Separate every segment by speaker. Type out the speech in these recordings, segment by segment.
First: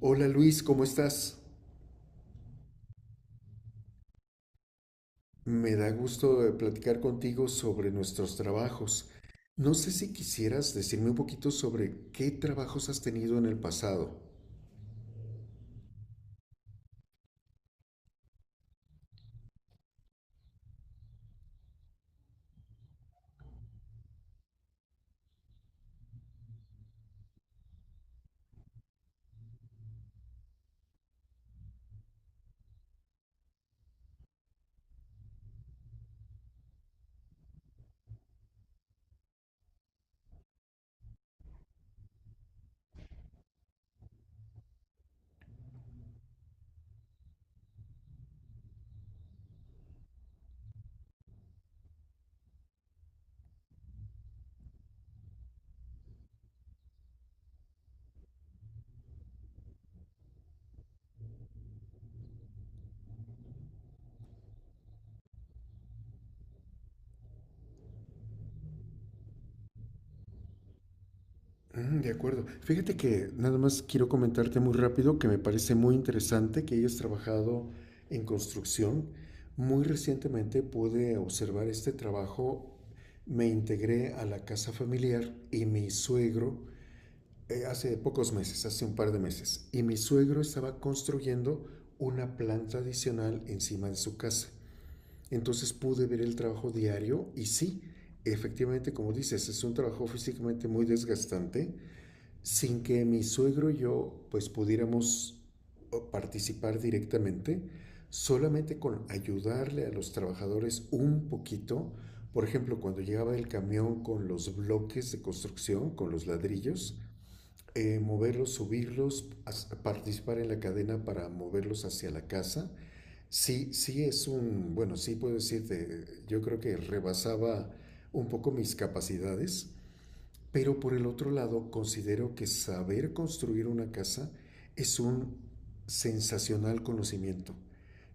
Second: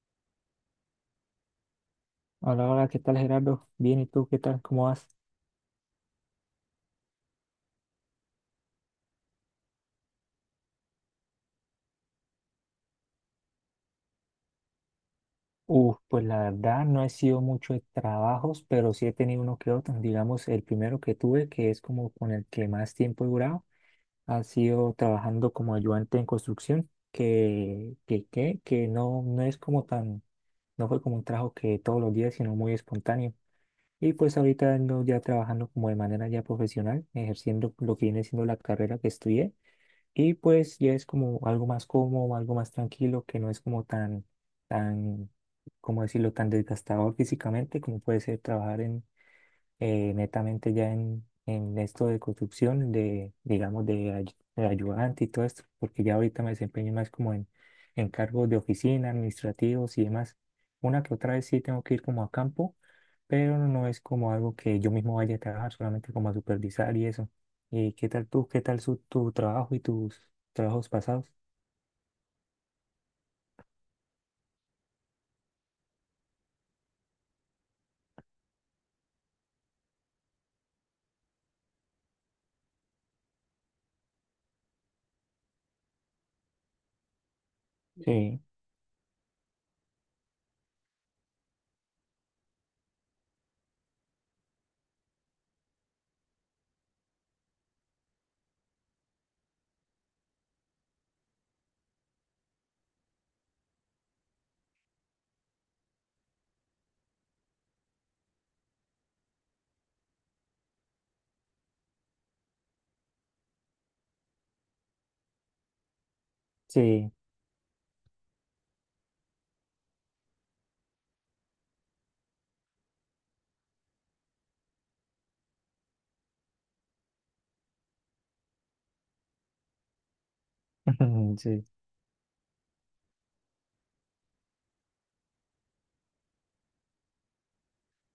Speaker 1: Hola Luis, ¿cómo estás?
Speaker 2: Hola, hola, ¿qué tal Gerardo? Bien, ¿y tú qué tal? ¿Cómo vas?
Speaker 1: Me da gusto platicar contigo sobre nuestros trabajos. No sé si quisieras decirme un poquito sobre qué trabajos has tenido en el pasado.
Speaker 2: Uf, pues la verdad no he sido mucho de trabajos, pero sí he tenido uno que otro. Digamos, el primero que tuve, que es como con el que más tiempo he durado, ha sido trabajando como ayudante en construcción, que no, no es como tan, no fue como un trabajo que todos los días, sino muy espontáneo. Y pues ahorita ando ya trabajando como de manera ya profesional, ejerciendo lo que viene siendo la carrera que estudié. Y pues ya es como algo más cómodo, algo más tranquilo, que no es como tan, tan, ¿cómo decirlo?, tan desgastador físicamente como puede ser trabajar netamente ya en esto de construcción, de, digamos, de, de ayudante y todo esto, porque ya ahorita me desempeño más como en cargos de oficina, administrativos y demás. Una que otra vez sí tengo que ir como a campo, pero no es como algo que yo mismo vaya a trabajar, solamente como a supervisar y eso. ¿Qué tal tú? ¿Qué tal tu trabajo y tus trabajos pasados?
Speaker 1: Mm, de acuerdo. Fíjate que nada más quiero comentarte muy rápido que me parece muy interesante que hayas trabajado en construcción. Muy recientemente pude observar este trabajo. Me integré a la casa familiar y mi suegro hace pocos
Speaker 2: Sí,
Speaker 1: meses, hace un par de meses, y mi suegro estaba construyendo una planta adicional encima de su casa. Entonces pude ver el trabajo diario y sí, efectivamente, como dices, es un trabajo físicamente muy desgastante, sin que mi suegro y yo pues pudiéramos participar directamente, solamente con ayudarle a los trabajadores un poquito. Por ejemplo, cuando llegaba el camión con los bloques de construcción, con los ladrillos,
Speaker 2: sí,
Speaker 1: moverlos, subirlos, participar en la cadena para moverlos hacia la casa. Sí, sí es un, bueno, sí puedo decirte, yo creo que rebasaba un poco mis capacidades, pero por el otro
Speaker 2: sí,
Speaker 1: lado considero que saber construir una casa es un sensacional conocimiento,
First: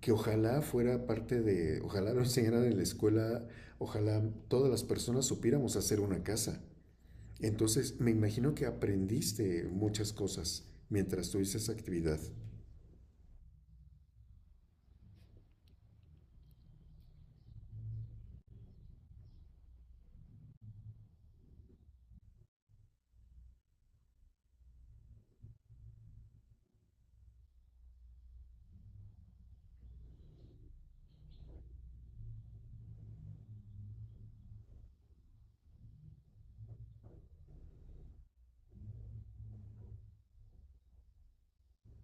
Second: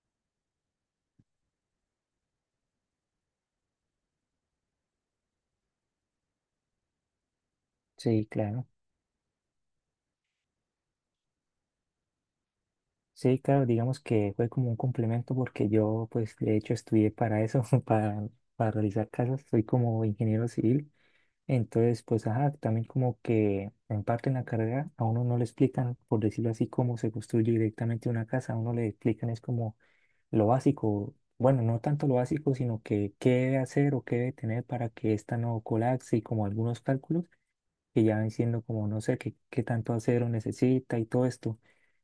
Speaker 1: que ojalá fuera parte de, ojalá lo enseñaran en la escuela, ojalá todas las personas supiéramos hacer una casa. Entonces, me
Speaker 2: sí,
Speaker 1: imagino que
Speaker 2: claro.
Speaker 1: aprendiste muchas cosas mientras tuviste esa actividad.
Speaker 2: Sí, claro, digamos que fue como un complemento porque yo, pues, de hecho, estudié para eso, para realizar casas, soy como ingeniero civil. Entonces, pues, ajá, también como que en parte en la carrera a uno no le explican, por decirlo así, cómo se construye directamente una casa, a uno le explican es como lo básico, bueno, no tanto lo básico, sino que qué debe hacer o qué debe tener para que esta no colapse y como algunos cálculos que ya van siendo como no sé qué, qué tanto acero necesita y todo esto,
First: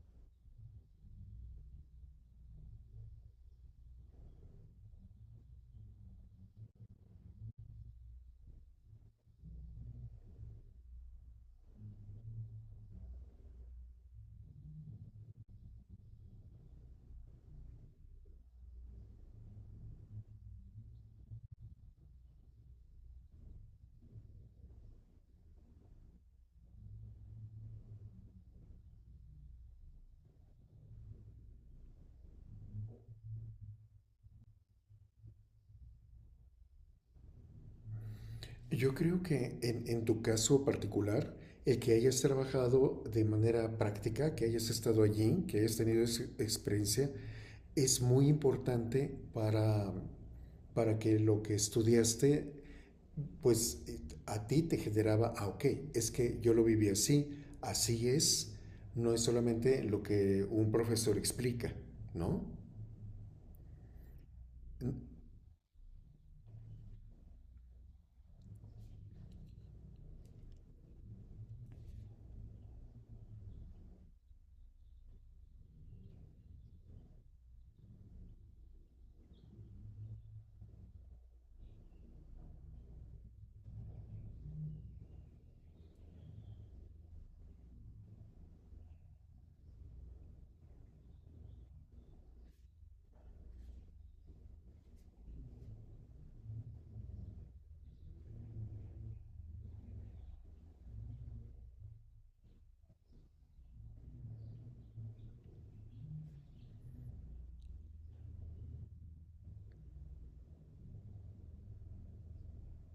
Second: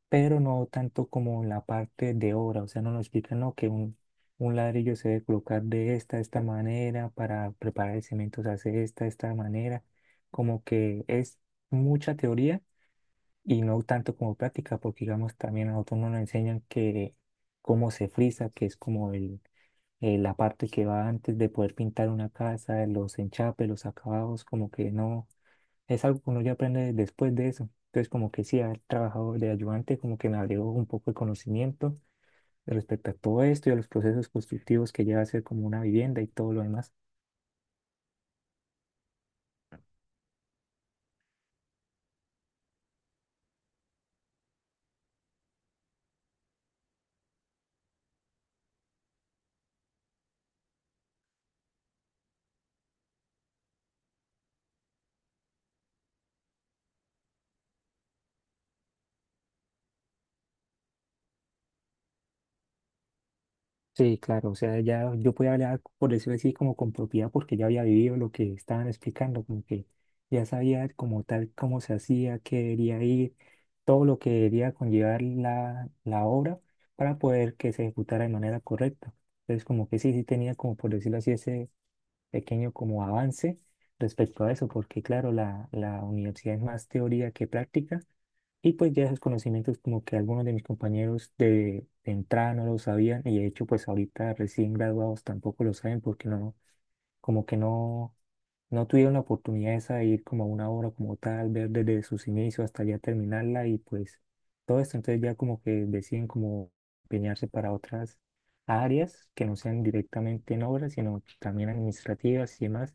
Speaker 2: pero no tanto como la parte de obra, o sea, no nos explican no, que un ladrillo se debe colocar de esta, esta manera, para preparar el cemento se hace de esta, esta manera, como que es mucha teoría y no tanto como práctica, porque digamos también a nosotros no nos enseñan que cómo se frisa, que es como la parte que va antes de poder pintar una casa, los enchapes, los acabados, como que no, es algo que uno ya aprende después de eso. Entonces como que sí, haber trabajado de ayudante como que me abrió un poco el conocimiento respecto a todo esto y a los procesos constructivos que lleva a ser como una vivienda y todo lo demás.
Speaker 1: Yo creo que en tu caso particular, el que hayas trabajado de manera práctica, que hayas estado allí, que hayas tenido esa experiencia, es muy importante para que lo que estudiaste, pues a ti te generaba, ah, ok, es que yo lo viví así, así es, no es solamente lo que un profesor explica, ¿no?
Speaker 2: Sí, claro, o sea, ya yo podía hablar, por decirlo así, como con propiedad, porque ya había vivido lo que estaban explicando, como que ya sabía como tal cómo se hacía, qué debería ir, todo lo que debería conllevar la obra para poder que se ejecutara de manera correcta. Entonces, como que sí, sí tenía como, por decirlo así, ese pequeño como avance respecto a eso, porque claro, la universidad es más teoría que práctica y pues ya esos conocimientos como que algunos de mis compañeros de entrada no los sabían y de hecho pues ahorita recién graduados tampoco lo saben porque no, como que no, no tuvieron la oportunidad esa de ir como a una obra como tal, ver desde sus inicios hasta ya terminarla y pues todo esto entonces ya como que deciden como empeñarse para otras áreas que no sean directamente en obras sino también administrativas y demás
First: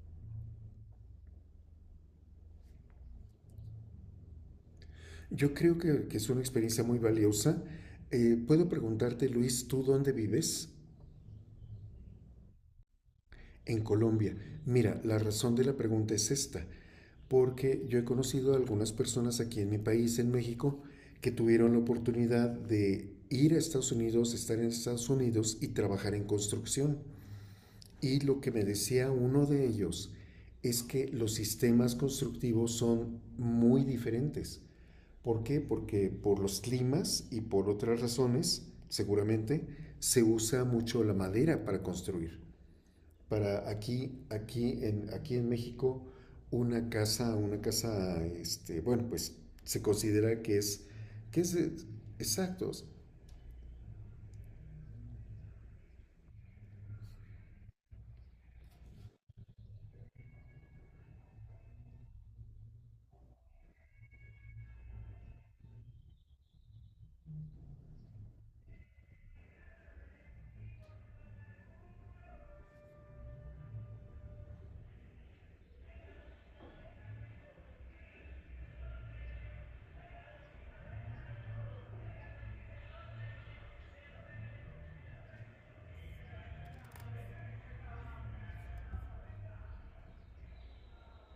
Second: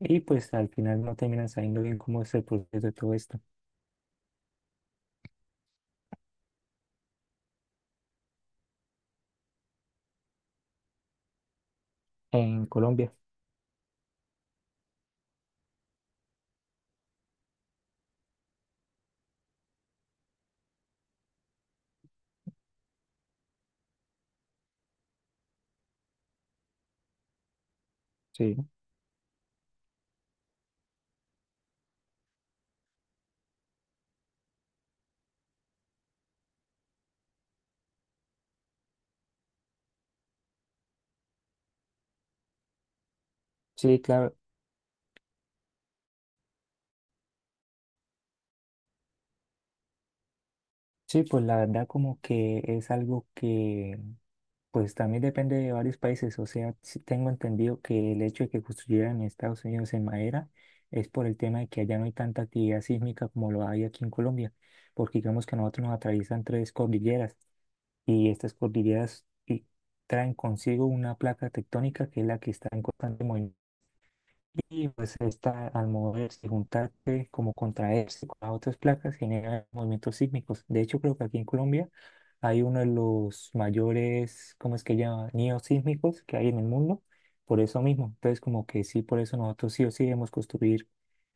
Speaker 2: y pues al final no terminan sabiendo bien cómo es el proceso de todo esto
Speaker 1: Yo creo que es una experiencia muy valiosa. Puedo preguntarte, Luis, ¿tú dónde vives?
Speaker 2: en Colombia.
Speaker 1: En Colombia. Mira, la razón de la pregunta es esta, porque yo he conocido a algunas personas aquí en mi país, en México, que tuvieron la oportunidad de ir a Estados Unidos, estar en Estados Unidos y trabajar en construcción. Y lo que
Speaker 2: Sí.
Speaker 1: me decía uno de ellos es que los sistemas constructivos son muy diferentes. ¿Por qué? Porque por los climas y por otras razones, seguramente, se usa mucho la madera para construir. Para
Speaker 2: Sí,
Speaker 1: aquí,
Speaker 2: claro.
Speaker 1: aquí en México, una casa, este, bueno, pues se considera
Speaker 2: Sí,
Speaker 1: que
Speaker 2: pues
Speaker 1: es
Speaker 2: la
Speaker 1: de-
Speaker 2: verdad como que
Speaker 1: exactos,
Speaker 2: es algo que pues también depende de varios países. O sea, sí tengo entendido que el hecho de que construyeran en Estados Unidos en madera es por el tema de que allá no hay tanta actividad sísmica como lo hay aquí en Colombia, porque digamos que a nosotros nos atraviesan tres cordilleras y estas cordilleras traen consigo una placa tectónica que es la que está en constante movimiento. Y pues esta, al moverse, juntarse, como contraerse con las otras placas, genera movimientos sísmicos. De hecho, creo que aquí en Colombia hay uno de los mayores, ¿cómo es que llama? Neosísmicos que hay en el mundo, por eso mismo. Entonces, como que sí, por eso nosotros sí o sí debemos construir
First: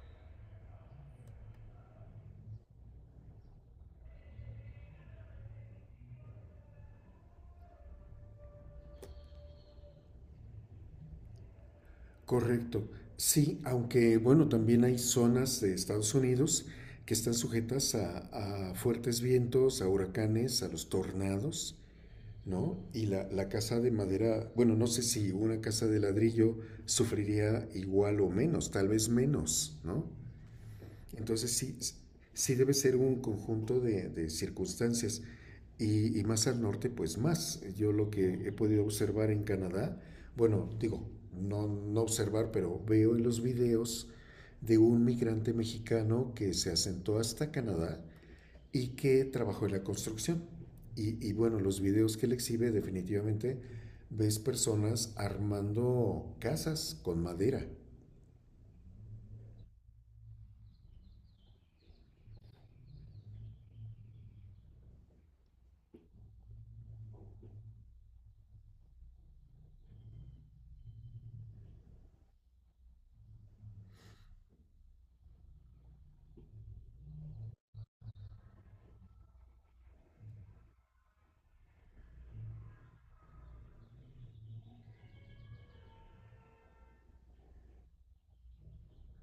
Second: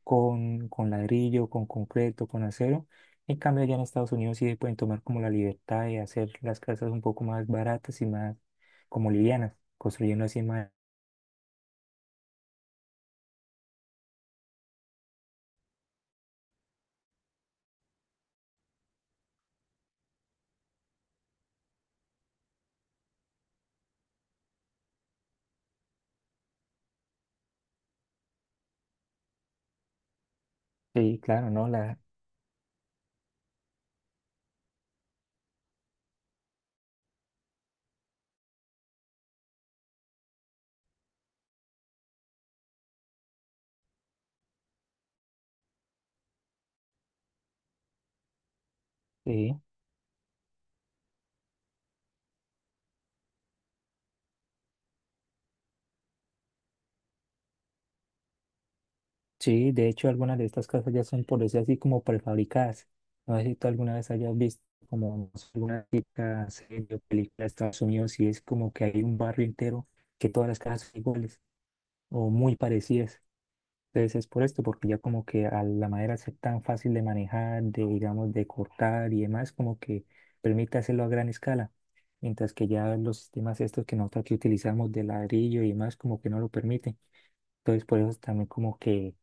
Speaker 2: con ladrillo, con concreto, con acero. En cambio, allá en Estados Unidos sí pueden tomar como la libertad de hacer las casas un poco más baratas y más como livianas, construyendo así más.
Speaker 1: correcto. Sí, aunque bueno, también hay zonas de Estados Unidos que están sujetas a fuertes vientos, a huracanes, a los tornados. ¿No? Y la casa de madera, bueno, no sé si una casa de ladrillo sufriría igual o menos, tal vez menos, ¿no?
Speaker 2: Sí, claro,
Speaker 1: Entonces
Speaker 2: ¿no?
Speaker 1: sí, sí debe ser un conjunto de circunstancias y más al norte, pues más. Yo lo que he podido observar en Canadá, bueno, digo, no observar, pero veo en los videos de un migrante mexicano que se asentó hasta Canadá y que
Speaker 2: Sí.
Speaker 1: trabajó en la construcción. Y bueno, los videos que él exhibe definitivamente ves personas armando casas con madera.
Speaker 2: Sí, de hecho algunas de estas casas ya son por decir así como prefabricadas. No sé si tú alguna vez hayas visto como no sé, alguna típica serie o película de Estados Unidos y es como que hay un barrio entero que todas las casas son iguales o muy parecidas. Entonces es por esto, porque ya como que a la madera es tan fácil de manejar, de digamos de cortar y demás, como que permite hacerlo a gran escala. Mientras que ya los sistemas estos que nosotros aquí utilizamos de ladrillo y demás como que no lo permiten. Entonces por eso también como que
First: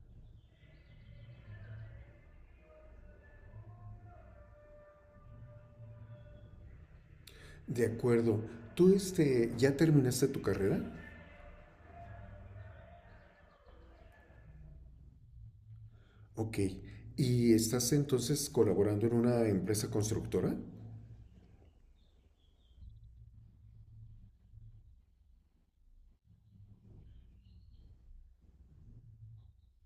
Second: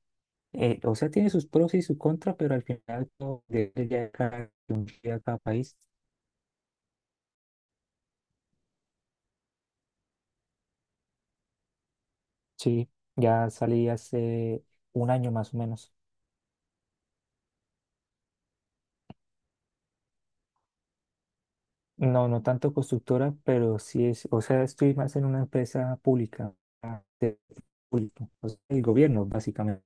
Speaker 2: o sea, tiene sus pros y sus contras, pero al final todo depende ya de cada país.
Speaker 1: De acuerdo, tú este, ya terminaste tu carrera,
Speaker 2: Sí, ya salí hace 1 año más o menos.
Speaker 1: ok, y estás entonces colaborando en una empresa constructora,
Speaker 2: No, no tanto constructora, pero sí es, o sea, estoy más en una empresa pública, ah, de- público, o sea, el gobierno básicamente.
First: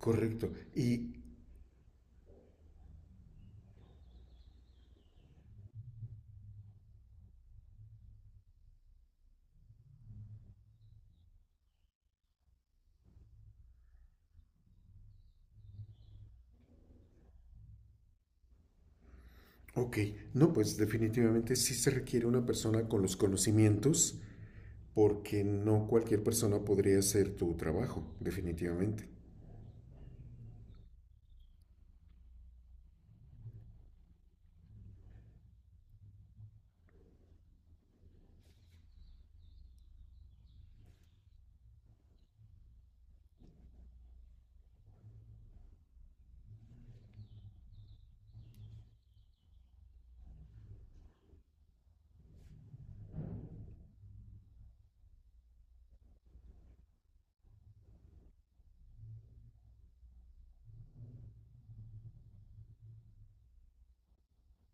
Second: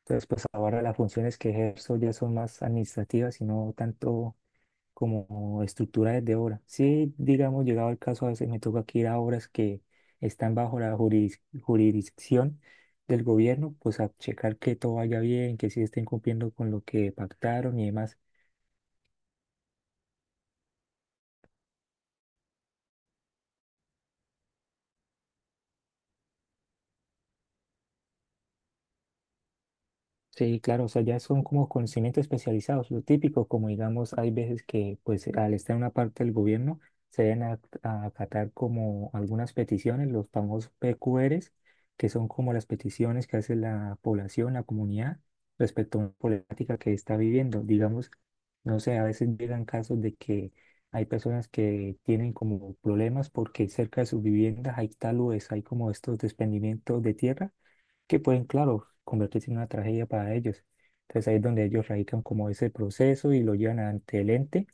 Speaker 2: Entonces, pues ahora las
Speaker 1: y
Speaker 2: funciones que ejerzo ya son más administrativas y no tanto como estructura desde obra. Sí, digamos, llegado el caso, a veces me toca que ir a obras que están bajo la jurisdicción del gobierno, pues a checar que todo vaya bien, que sí estén cumpliendo con lo que pactaron y demás.
Speaker 1: ok, no, pues definitivamente sí se requiere una persona con los conocimientos porque no cualquier persona podría hacer tu trabajo, definitivamente.
Speaker 2: Sí, claro, o sea, ya son como conocimientos especializados, lo típico, como digamos, hay veces que pues al estar en una parte del gobierno se deben a acatar como algunas peticiones, los famosos PQRs, que son como las peticiones que hace la población, la comunidad, respecto a una política que está viviendo. Digamos, no sé, a veces llegan casos de que hay personas que tienen como problemas porque cerca de sus viviendas hay taludes, hay como estos desprendimientos de tierra que pueden, claro, convertirse en una tragedia para ellos. Entonces ahí es donde ellos radican como ese proceso y lo llevan ante el ente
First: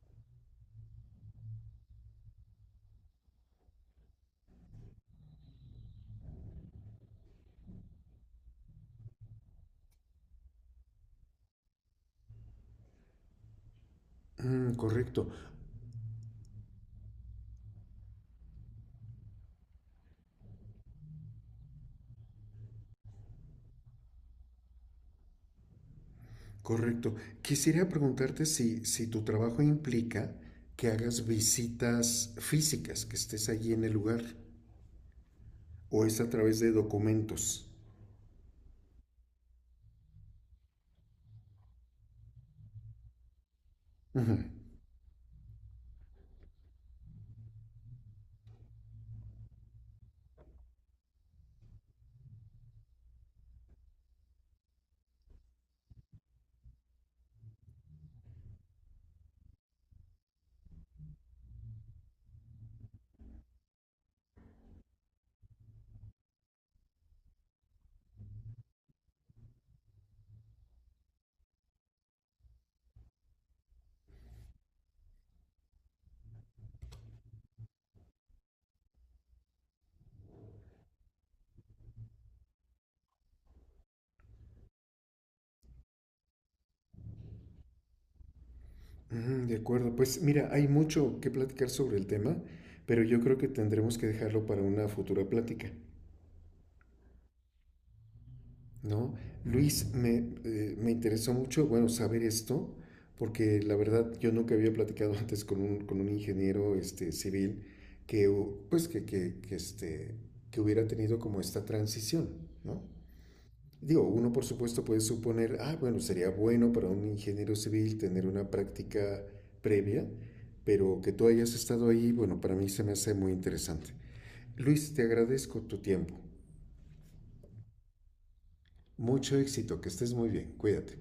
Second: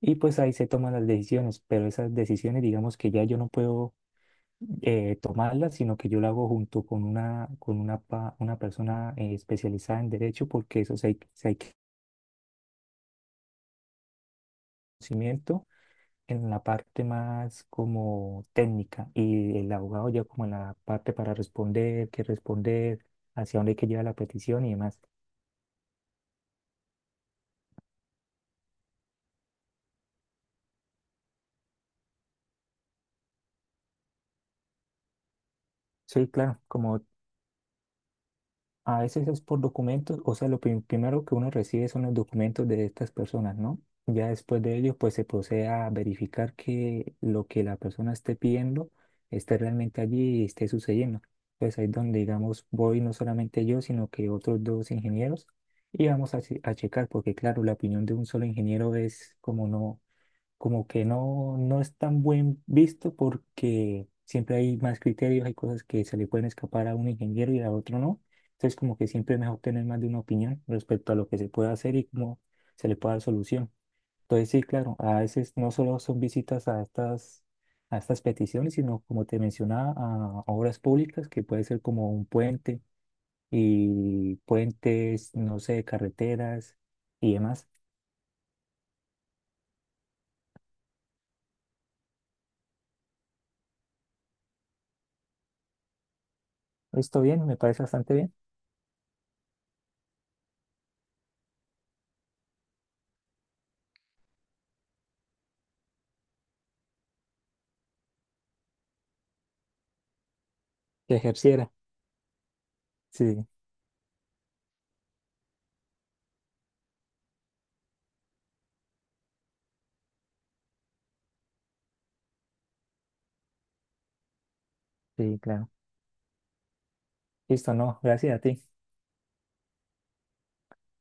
Speaker 2: y pues ahí se toman las decisiones, pero esas decisiones digamos que ya yo no puedo tomarlas, sino que yo lo hago junto con una una persona especializada en derecho porque eso sí hay
Speaker 1: Mm, correcto.
Speaker 2: conocimiento en la parte más como técnica y el abogado ya como en la parte para responder, qué responder, hacia dónde hay que llevar la petición y demás.
Speaker 1: Correcto. Quisiera preguntarte si, si tu trabajo implica que hagas visitas físicas, que estés allí en el lugar, o es a
Speaker 2: Sí,
Speaker 1: través
Speaker 2: claro,
Speaker 1: de
Speaker 2: como
Speaker 1: documentos.
Speaker 2: A veces es por documentos, o sea, primero que uno recibe son los documentos de estas personas, ¿no? Ya
Speaker 1: Ujú.
Speaker 2: después de ello, pues se procede a verificar que lo que la persona esté pidiendo esté realmente allí y esté sucediendo. Pues ahí es donde, digamos, voy no solamente yo, sino que otros 2 ingenieros y vamos a, a checar, porque claro, la opinión de un solo ingeniero es como no, como que no, no es tan buen visto porque siempre hay más criterios, hay cosas que se le pueden escapar a un ingeniero y a otro no. Entonces, como que siempre es mejor tener más de una opinión respecto a lo que se puede hacer y cómo se le puede dar solución. Entonces, sí, claro, a veces no solo son visitas a estas peticiones, sino como te mencionaba, a obras públicas, que puede ser como un puente y puentes, no sé, carreteras y demás.
Speaker 1: Ujú, de acuerdo. Pues mira, hay mucho que platicar sobre el tema, pero yo creo que tendremos que dejarlo para una futura plática.
Speaker 2: Esto bien, me parece bastante bien
Speaker 1: ¿No? Luis, me, me interesó mucho, bueno, saber esto, porque la verdad yo nunca había platicado antes con un ingeniero este, civil que, pues, este, que hubiera
Speaker 2: que
Speaker 1: tenido como esta
Speaker 2: ejerciera.
Speaker 1: transición, ¿no?
Speaker 2: Sí.
Speaker 1: Digo, uno por supuesto puede suponer, ah, bueno, sería bueno para un ingeniero civil tener una práctica previa, pero que tú hayas estado ahí, bueno, para mí se me hace muy interesante. Luis, te
Speaker 2: Sí,
Speaker 1: agradezco
Speaker 2: claro.
Speaker 1: tu tiempo.
Speaker 2: Listo, no, gracias a ti.
Speaker 1: Mucho éxito, que estés muy bien, cuídate.